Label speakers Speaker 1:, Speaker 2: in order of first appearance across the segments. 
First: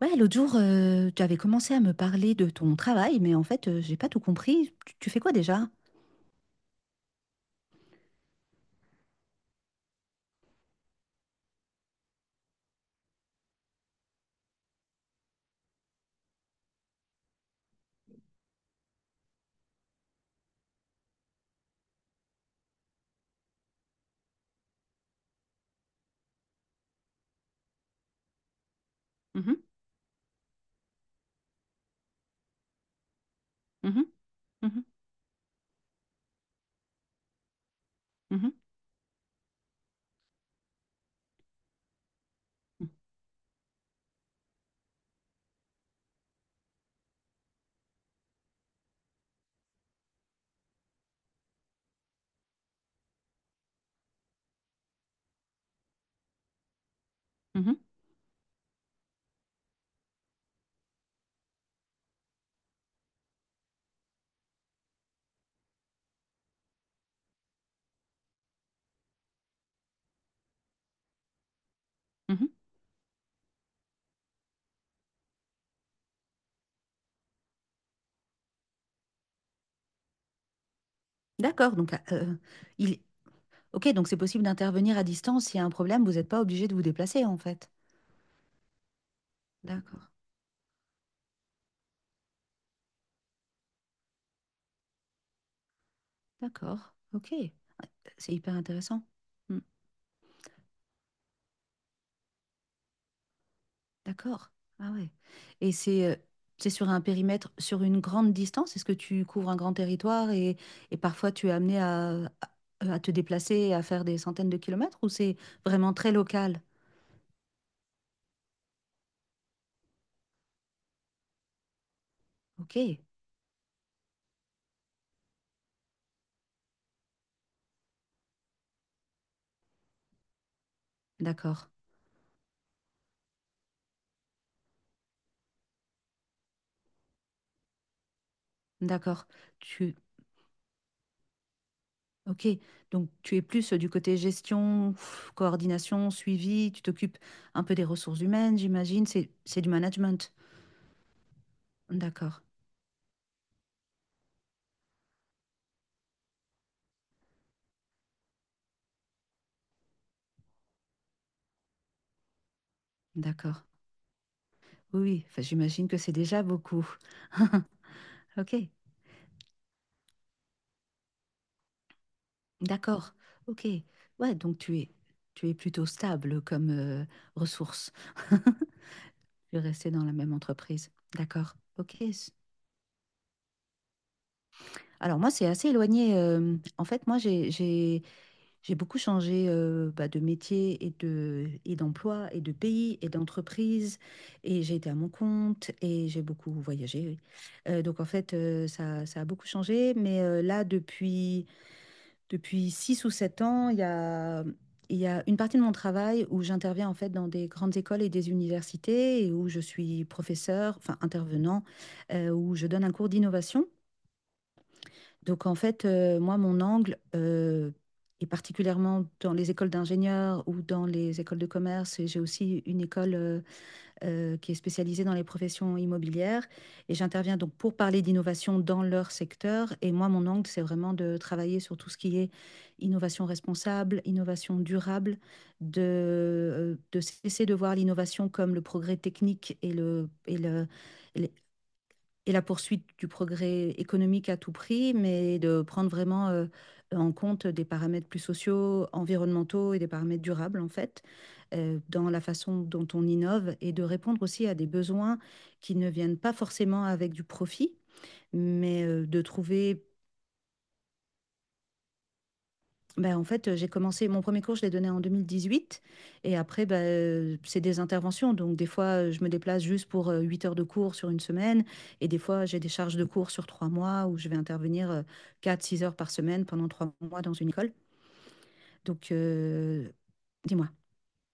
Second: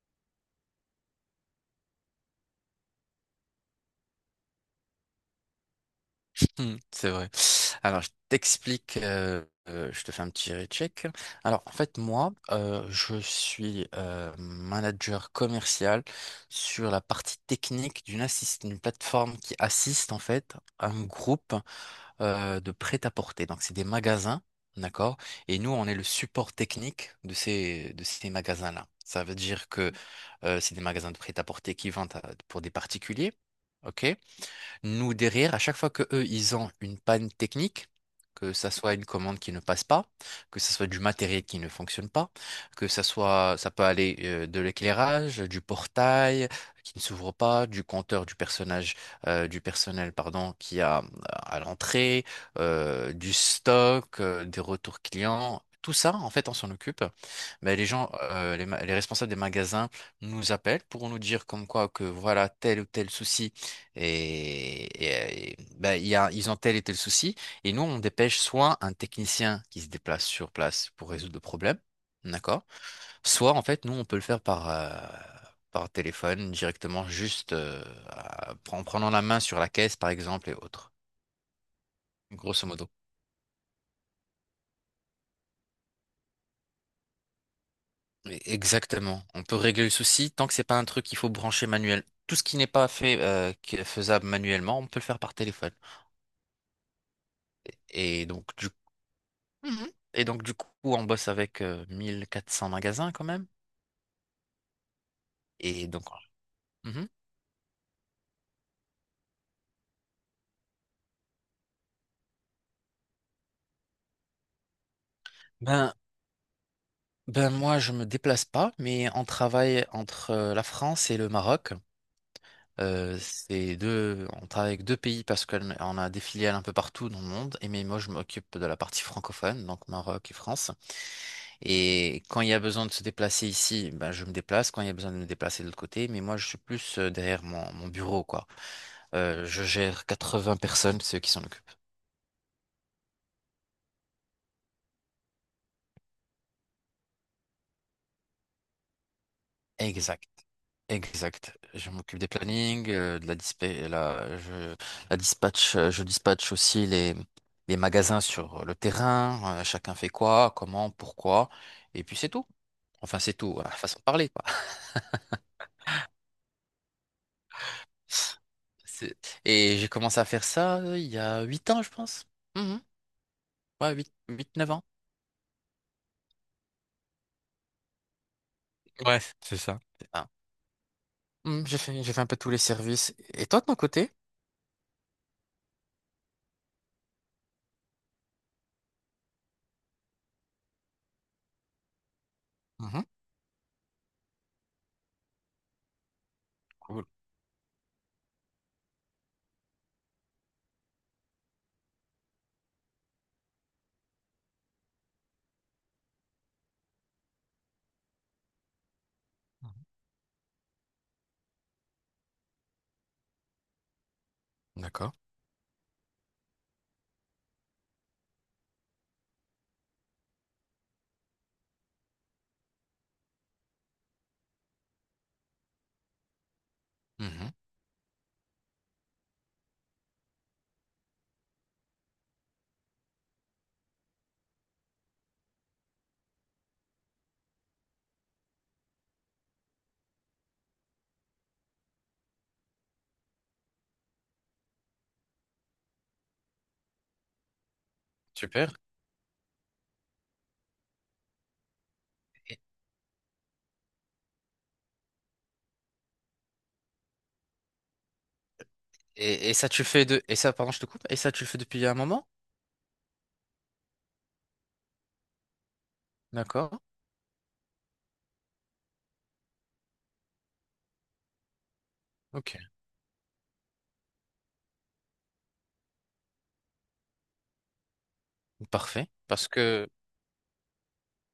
Speaker 1: Ouais, l'autre jour, tu avais commencé à me parler de ton travail, mais en fait, j'ai pas tout compris. Tu fais quoi déjà?
Speaker 2: C'est vrai. Alors, je t'explique, je te fais un petit recheck. Alors, en fait, moi, je suis manager commercial sur la partie technique d'une plateforme qui assiste, en fait, un groupe de prêt-à-porter. Donc, c'est des magasins, d'accord? Et nous, on est le support technique de ces magasins-là. Ça veut
Speaker 1: Mhm,
Speaker 2: dire que c'est des magasins de prêt-à-porter qui vendent pour des particuliers.
Speaker 1: mhm,
Speaker 2: Ok,
Speaker 1: mhm,
Speaker 2: nous, derrière, à chaque fois que eux, ils ont une panne technique,
Speaker 1: mhm,
Speaker 2: que ça soit une commande qui ne passe pas, que ça soit du matériel qui ne fonctionne pas, que ça soit, ça peut aller de l'éclairage, du portail qui ne s'ouvre pas, du compteur du personnage, du personnel, pardon, qui a à l'entrée, du stock, des retours clients. Tout ça, en fait, on s'en occupe. Mais
Speaker 1: mhm,
Speaker 2: les gens, les responsables des magasins nous appellent pour nous dire comme quoi que voilà tel ou tel souci ben, ils ont tel et tel souci. Et nous, on dépêche soit un technicien qui se déplace sur place pour résoudre le problème,
Speaker 1: mhm.
Speaker 2: d'accord? Soit, en fait, nous, on peut le faire par téléphone directement, juste en prenant la main sur la caisse, par exemple, et autres.
Speaker 1: D'accord, donc
Speaker 2: Grosso modo.
Speaker 1: il... Ok, donc c'est possible d'intervenir à distance. S'il y a un problème, vous n'êtes pas obligé de vous déplacer, en fait.
Speaker 2: Mais exactement. On peut régler le
Speaker 1: D'accord,
Speaker 2: souci tant que c'est pas un truc qu'il faut brancher manuel. Tout ce qui n'est pas fait, qui est faisable manuellement, on peut le faire par téléphone.
Speaker 1: d'accord, ok.
Speaker 2: Et
Speaker 1: C'est
Speaker 2: donc,
Speaker 1: hyper
Speaker 2: du
Speaker 1: intéressant. Mmh.
Speaker 2: Mhm. Et donc, du coup, on bosse avec 1400 magasins quand même.
Speaker 1: D'accord. Ah ouais. Et
Speaker 2: Et donc,
Speaker 1: c'est sur un
Speaker 2: mhm.
Speaker 1: périmètre, sur une grande distance? Est-ce que tu couvres un grand territoire et parfois tu es amené à, à te déplacer et à faire des centaines de kilomètres ou c'est
Speaker 2: Ben,
Speaker 1: vraiment très local?
Speaker 2: ben moi, je me déplace pas, mais on travaille entre la France et le Maroc.
Speaker 1: Ok.
Speaker 2: On travaille avec deux pays parce qu'on on a des filiales un peu partout dans le monde. Et mais moi, je m'occupe de la partie francophone, donc Maroc et France.
Speaker 1: D'accord.
Speaker 2: Et quand il y a besoin de se déplacer ici, ben, je me déplace. Quand il y a besoin de me déplacer de l'autre côté, mais moi, je suis plus derrière mon bureau, quoi.
Speaker 1: D'accord.
Speaker 2: Je
Speaker 1: Tu...
Speaker 2: gère 80 personnes, ceux qui s'en occupent.
Speaker 1: Ok. Donc tu es plus du côté gestion, pff, coordination, suivi. Tu t'occupes un peu des ressources humaines, j'imagine. C'est du
Speaker 2: Exact,
Speaker 1: management.
Speaker 2: exact. Je m'occupe des
Speaker 1: D'accord.
Speaker 2: plannings, de la dispa- la, je, la dispatch, je dispatche aussi les magasins sur le terrain, chacun fait quoi, comment, pourquoi, et puis c'est tout. Enfin, c'est tout,
Speaker 1: D'accord.
Speaker 2: à façon de parler, quoi.
Speaker 1: Oui, oui. Enfin, j'imagine que c'est déjà beaucoup. Ok.
Speaker 2: C'est- Et j'ai commencé à faire ça il y a 8 ans, je pense. Mhm.
Speaker 1: D'accord, ok.
Speaker 2: Ouais,
Speaker 1: Ouais,
Speaker 2: neuf ans.
Speaker 1: tu es plutôt stable comme ressource.
Speaker 2: Ouais, c'est
Speaker 1: Tu es
Speaker 2: ça.
Speaker 1: resté dans
Speaker 2: C'est
Speaker 1: la
Speaker 2: ça.
Speaker 1: même entreprise. D'accord,
Speaker 2: Mhm,
Speaker 1: ok.
Speaker 2: j'ai fait un
Speaker 1: S-
Speaker 2: peu tous les services. Et toi, de ton côté?
Speaker 1: Alors moi, c'est assez éloigné. En fait, moi, j'ai beaucoup changé bah, de métier et de, d'emploi et de pays
Speaker 2: Mhm.
Speaker 1: et d'entreprise. Et j'ai été à mon compte et j'ai beaucoup voyagé.
Speaker 2: Cool.
Speaker 1: Oui. Donc en fait, ça a beaucoup changé. Mais là, depuis... Depuis 6 ou 7 ans, il y a une partie de mon travail où j'interviens en fait dans des grandes écoles et des universités et où je
Speaker 2: Mhm.
Speaker 1: suis professeur, enfin intervenant, où je donne un cours d'innovation.
Speaker 2: D'accord.
Speaker 1: Donc en fait, moi, et particulièrement dans les écoles d'ingénieurs ou dans les écoles de commerce, et j'ai aussi une école qui est spécialisée dans les professions immobilières. Et j'interviens
Speaker 2: Mhm.
Speaker 1: donc pour parler d'innovation dans leur secteur. Et moi, mon angle, c'est vraiment de travailler sur tout ce qui est innovation responsable, innovation durable, de, de cesser de voir l'innovation comme le progrès technique et et la poursuite du progrès économique à tout prix, mais de prendre vraiment en compte des paramètres plus
Speaker 2: Super.
Speaker 1: sociaux, environnementaux et des paramètres durables, en fait, dans la façon dont on innove et de répondre aussi à des besoins qui ne viennent pas forcément avec du profit, mais de
Speaker 2: Et ça, tu
Speaker 1: trouver.
Speaker 2: le fais de... Et ça, pardon, je te coupe. Et ça, tu le fais depuis un moment?
Speaker 1: Ben en fait, j'ai commencé mon premier cours, je l'ai donné en 2018 et après,
Speaker 2: D'accord.
Speaker 1: bah, c'est des interventions, donc des fois, je me déplace juste pour, 8 heures de cours sur une semaine, et des fois,
Speaker 2: Ok.
Speaker 1: j'ai des charges de cours sur 3 mois où je vais intervenir, 4-6 heures par semaine pendant 3 mois dans une école.
Speaker 2: Parfait.
Speaker 1: Donc
Speaker 2: Parce que...
Speaker 1: dis-moi?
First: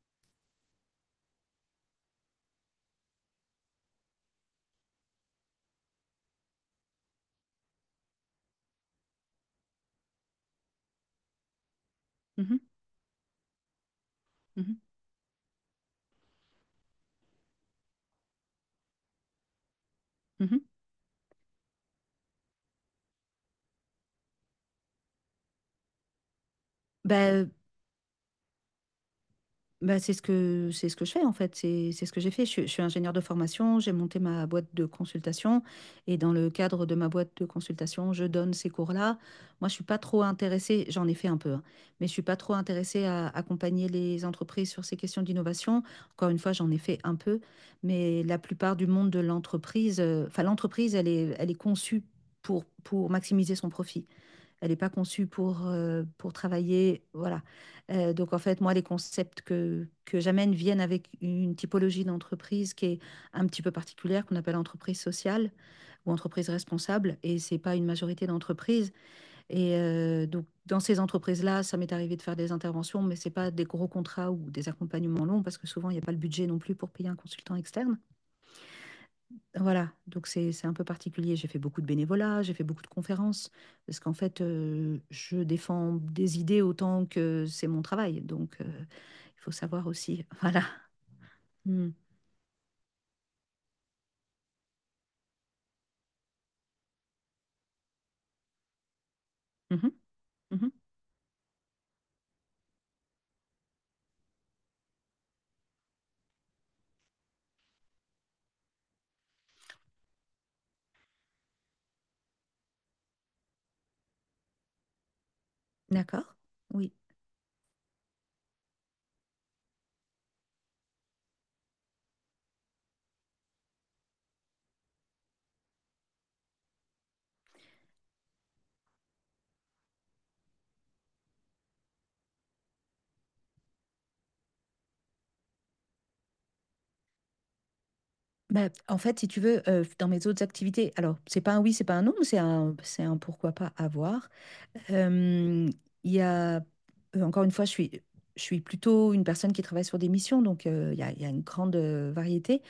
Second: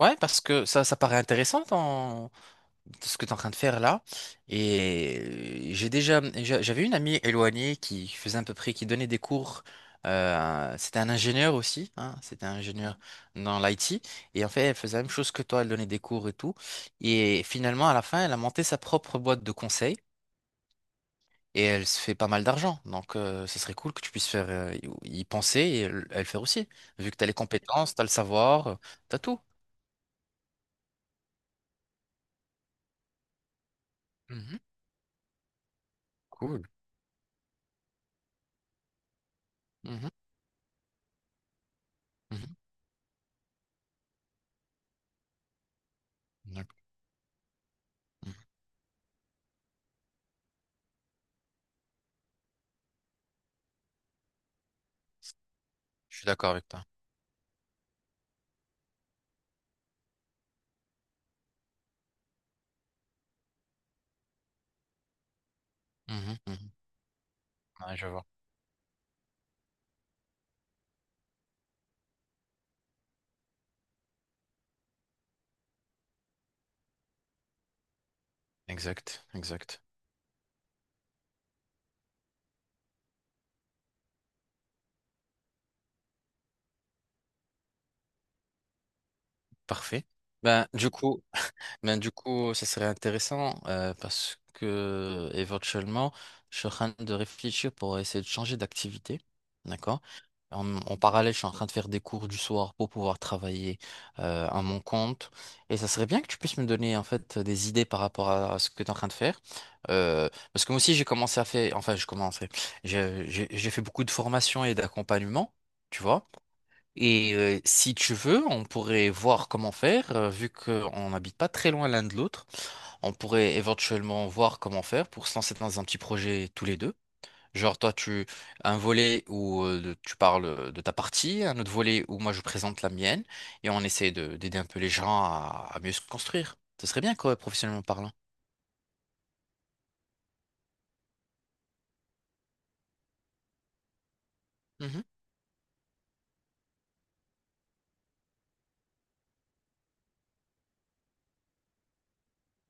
Speaker 2: Ouais, parce que ça paraît intéressant dans ce que tu es en train de faire là. J'avais une amie éloignée qui faisait à peu près... qui donnait des cours. C'était un ingénieur aussi. Hein, c'était
Speaker 1: Mmh
Speaker 2: un
Speaker 1: mh.
Speaker 2: ingénieur dans l'IT. Et en fait,
Speaker 1: Mmh
Speaker 2: elle
Speaker 1: mh.
Speaker 2: faisait la même chose que toi. Elle donnait des cours et tout. Et finalement, à la fin, elle a monté sa propre boîte de conseil.
Speaker 1: Mmh.
Speaker 2: Et elle se fait pas mal d'argent. Donc, ce serait cool que tu puisses faire, y y penser et elle faire aussi. Vu que tu as
Speaker 1: Bah,
Speaker 2: les
Speaker 1: euh,
Speaker 2: compétences, tu as le savoir, t'as tout.
Speaker 1: Bah, c'est ce que je fais en fait, c'est ce que j'ai fait. Je suis ingénieure de formation, j'ai monté ma
Speaker 2: Mhm.
Speaker 1: boîte de consultation, et dans le
Speaker 2: Cool.
Speaker 1: cadre de ma boîte de consultation, je donne ces cours-là. Moi, je suis pas
Speaker 2: Mhm.
Speaker 1: trop intéressée, j'en ai fait un peu, hein, mais je suis pas trop
Speaker 2: Mhm.
Speaker 1: intéressée à accompagner les entreprises sur ces questions d'innovation. Encore une fois, j'en ai
Speaker 2: D'accord.
Speaker 1: fait un peu, mais
Speaker 2: Mhm.
Speaker 1: la plupart du monde de l'entreprise, enfin l'entreprise, elle est conçue pour maximiser son profit. Elle n'est pas conçue
Speaker 2: Je suis
Speaker 1: pour
Speaker 2: d'accord avec toi.
Speaker 1: travailler. Voilà. Donc, en fait, moi, les concepts que j'amène viennent avec une typologie d'entreprise qui est un petit peu particulière, qu'on appelle entreprise sociale ou
Speaker 2: Mhm.
Speaker 1: entreprise
Speaker 2: Mhm.
Speaker 1: responsable. Et ce n'est pas une
Speaker 2: Ouais, je vois.
Speaker 1: majorité d'entreprises. Et donc, dans ces entreprises-là, ça m'est arrivé de faire des interventions, mais ce n'est pas des gros contrats ou des accompagnements longs parce que souvent, il n'y a pas le budget non plus pour payer un consultant externe.
Speaker 2: Exact, exact.
Speaker 1: Voilà, donc c'est un peu particulier. J'ai fait beaucoup de bénévolat, j'ai fait beaucoup de conférences, parce qu'en fait, je défends des idées autant que c'est mon travail. Donc, il faut savoir
Speaker 2: Parfait.
Speaker 1: aussi. Voilà.
Speaker 2: Ben, du coup,
Speaker 1: Mm.
Speaker 2: Ben, du coup, ça serait intéressant parce que éventuellement, je suis en train de réfléchir pour essayer de changer d'activité.
Speaker 1: Mhm.
Speaker 2: D'accord?
Speaker 1: Mhm.
Speaker 2: En parallèle, je suis en train de faire des cours du soir pour pouvoir travailler à mon compte. Et ça serait bien que tu puisses me donner en fait des idées par rapport à ce que tu es en train de faire. Euh, parce que moi aussi, j'ai commencé à faire, enfin, je commençais, j'ai fait beaucoup de formations et d'accompagnement, tu vois.
Speaker 1: D'accord. Oui.
Speaker 2: Et si tu veux, on pourrait voir comment faire, vu qu'on n'habite pas très loin l'un de l'autre. On pourrait éventuellement voir comment faire pour se lancer dans un petit projet tous les deux. Genre toi, tu un volet où tu parles de ta partie, un autre volet où moi je présente la mienne, et on essaie de d'aider un peu les gens à mieux se construire. Ce serait bien, quoi, professionnellement parlant.
Speaker 1: Bah, en fait, si tu veux, dans mes autres activités, alors c'est pas un oui, c'est pas un non, mais c'est un pourquoi pas avoir.
Speaker 2: Mhm,
Speaker 1: Euh, Il y a, encore une fois, je suis plutôt une personne qui travaille sur des missions, donc il y a une grande variété.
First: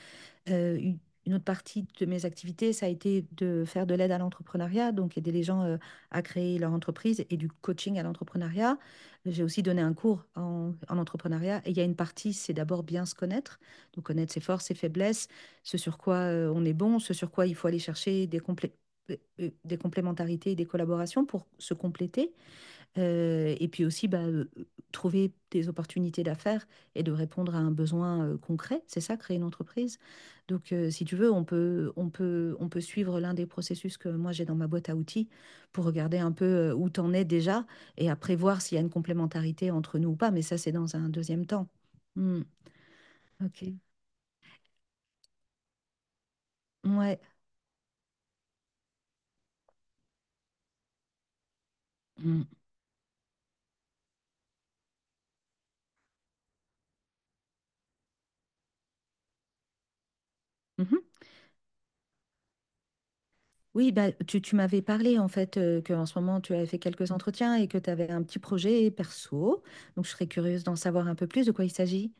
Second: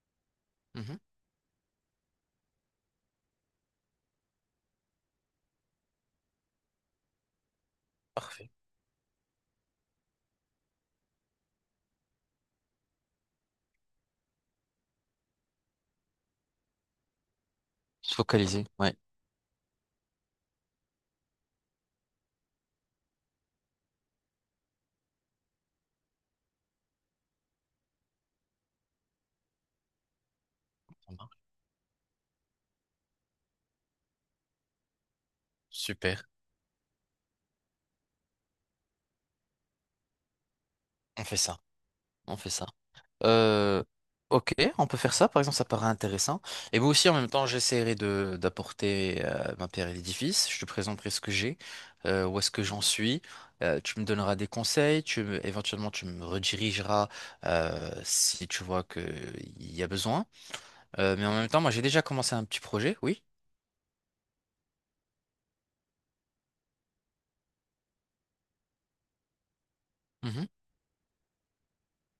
Speaker 1: Euh,
Speaker 2: mhm.
Speaker 1: une une autre partie de mes activités, ça a été de faire de l'aide à l'entrepreneuriat, donc aider les gens à créer leur entreprise et du coaching à
Speaker 2: Parfait.
Speaker 1: l'entrepreneuriat. J'ai aussi donné un cours en entrepreneuriat et il y a une partie, c'est d'abord bien se connaître, donc connaître ses forces, ses faiblesses, ce sur quoi on est bon, ce sur quoi il faut aller
Speaker 2: Se
Speaker 1: chercher des
Speaker 2: focaliser,
Speaker 1: complé-
Speaker 2: ouais.
Speaker 1: des complémentarités et des collaborations pour se compléter. Et puis aussi, trouver des opportunités d'affaires et de répondre à un besoin concret. C'est ça, créer une entreprise. Donc, si
Speaker 2: Ça
Speaker 1: tu veux,
Speaker 2: marche.
Speaker 1: on peut suivre l'un des processus que moi j'ai dans ma boîte à outils pour regarder
Speaker 2: Super.
Speaker 1: un peu où t'en es déjà et après voir s'il y a une complémentarité entre nous ou pas. Mais ça, c'est dans un
Speaker 2: On fait
Speaker 1: deuxième
Speaker 2: ça.
Speaker 1: temps.
Speaker 2: On
Speaker 1: Hmm.
Speaker 2: fait ça.
Speaker 1: Ok.
Speaker 2: Euh, ok, on peut faire ça. Par exemple, ça paraît intéressant. Et moi aussi, en
Speaker 1: Ouais.
Speaker 2: même temps, j'essaierai de d'apporter ma pierre à l'édifice. Je te présenterai ce que j'ai, où
Speaker 1: Hmm.
Speaker 2: est-ce que j'en suis. Tu me donneras des conseils. Éventuellement, tu me redirigeras si tu vois que il y a besoin.
Speaker 1: Mhm.
Speaker 2: Mais en même temps, moi, j'ai déjà commencé un petit projet. Oui.
Speaker 1: Oui, bah, tu m'avais parlé en fait que en ce moment tu avais fait quelques entretiens et que tu avais un petit projet perso. Donc je serais
Speaker 2: Mhm.
Speaker 1: curieuse d'en savoir un peu plus de quoi il s'agit.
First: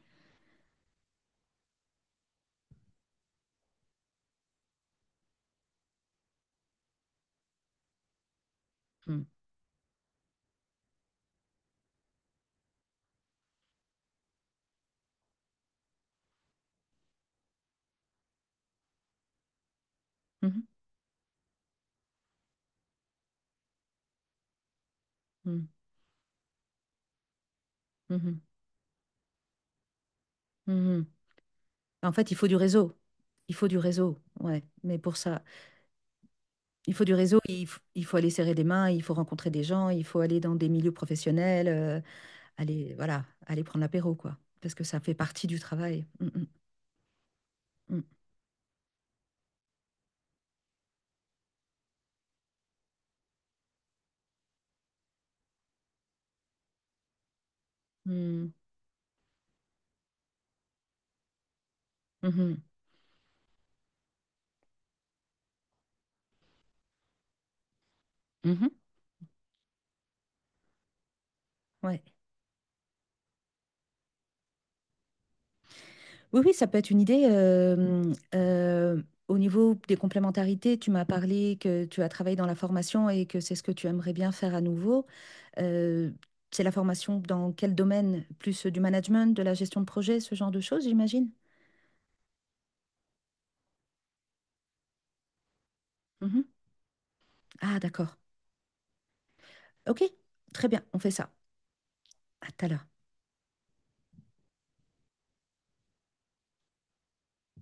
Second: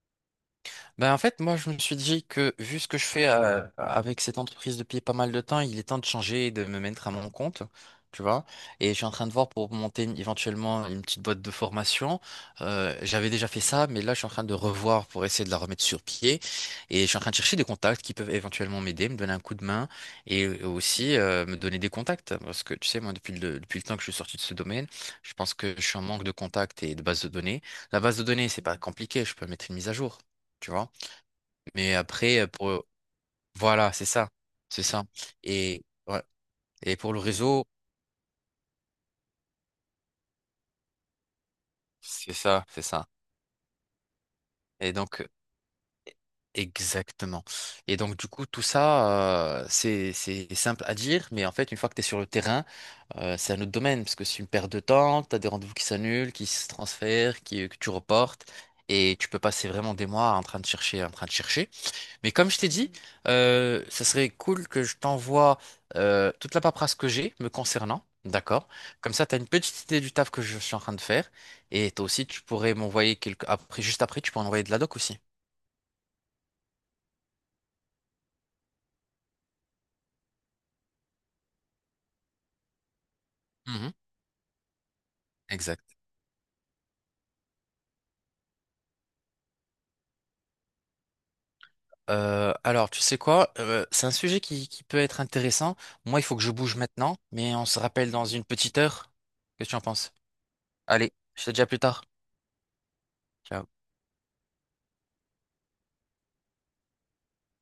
Speaker 2: Ben en fait, moi, je me suis dit que vu ce que je fais avec cette entreprise depuis pas mal de temps, il est temps de changer et de me mettre à mon compte, tu vois. Et je suis en
Speaker 1: Hmm.
Speaker 2: train de voir pour monter éventuellement une petite boîte de formation. J'avais déjà fait ça, mais là, je suis en train de revoir pour essayer de la remettre sur pied. Et je suis en train de chercher des contacts qui peuvent éventuellement m'aider, me donner un coup de main et
Speaker 1: Mhm,
Speaker 2: aussi me donner des contacts. Parce que, tu sais, moi, depuis le temps que je suis sorti de ce domaine, je pense
Speaker 1: mhm,
Speaker 2: que je suis en manque de contacts et de bases de données. La base de
Speaker 1: mhm,
Speaker 2: données, c'est pas compliqué, je peux mettre une mise à jour. Tu vois,
Speaker 1: mhm.
Speaker 2: mais
Speaker 1: En fait, il
Speaker 2: après,
Speaker 1: faut du
Speaker 2: pour...
Speaker 1: réseau. Il faut du
Speaker 2: voilà, c'est
Speaker 1: réseau,
Speaker 2: ça.
Speaker 1: ouais.
Speaker 2: C'est
Speaker 1: Mais
Speaker 2: ça.
Speaker 1: pour ça,
Speaker 2: Et, ouais.
Speaker 1: il
Speaker 2: Et
Speaker 1: faut du
Speaker 2: pour le
Speaker 1: réseau,
Speaker 2: réseau,
Speaker 1: il faut aller serrer des mains, il faut rencontrer des gens, il faut aller dans des milieux professionnels,
Speaker 2: c'est ça, c'est
Speaker 1: aller,
Speaker 2: ça.
Speaker 1: voilà, aller prendre l'apéro, quoi. Parce que
Speaker 2: Et
Speaker 1: ça fait
Speaker 2: donc,
Speaker 1: partie du travail. Mm,
Speaker 2: exactement. Et
Speaker 1: mm,
Speaker 2: donc, du coup, tout ça, c'est simple à dire, mais en fait, une fois que tu es sur le terrain, c'est un autre domaine, parce que c'est une perte de temps, tu as des rendez-vous qui s'annulent, qui se transfèrent, que tu reportes,
Speaker 1: mm.
Speaker 2: et tu peux passer vraiment des mois en train de chercher, en train de chercher.
Speaker 1: Mm,
Speaker 2: Mais comme je
Speaker 1: mhm,
Speaker 2: t'ai dit, ça serait cool que je t'envoie toute la paperasse que j'ai me concernant, d'accord?
Speaker 1: mhm,
Speaker 2: Comme ça, tu as une petite idée du taf que je suis en train de faire. Et
Speaker 1: ouais.
Speaker 2: toi aussi, tu pourrais m'envoyer quelques... Après, juste après, tu pourrais envoyer de la doc aussi.
Speaker 1: Oui, oui, ça peut être une idée. Au niveau des complémentarités, tu m'as parlé que tu as travaillé dans la formation et que c'est ce que tu
Speaker 2: Mhm.
Speaker 1: aimerais bien faire à nouveau.
Speaker 2: Exact.
Speaker 1: Euh, c'est la formation dans quel domaine? Plus du management, de la gestion de projet, ce genre de choses, j'imagine?
Speaker 2: Alors, tu sais quoi? C'est un sujet qui peut être intéressant. Moi, il faut que
Speaker 1: Mhm.
Speaker 2: je bouge maintenant, mais on se
Speaker 1: Ah,
Speaker 2: rappelle
Speaker 1: d'accord.
Speaker 2: dans une petite heure. Qu'est-ce que tu en
Speaker 1: Ok,
Speaker 2: penses?
Speaker 1: très bien, on fait
Speaker 2: Allez,
Speaker 1: ça.
Speaker 2: je te dis à plus tard.
Speaker 1: À tout à l'heure.
Speaker 2: Ciao.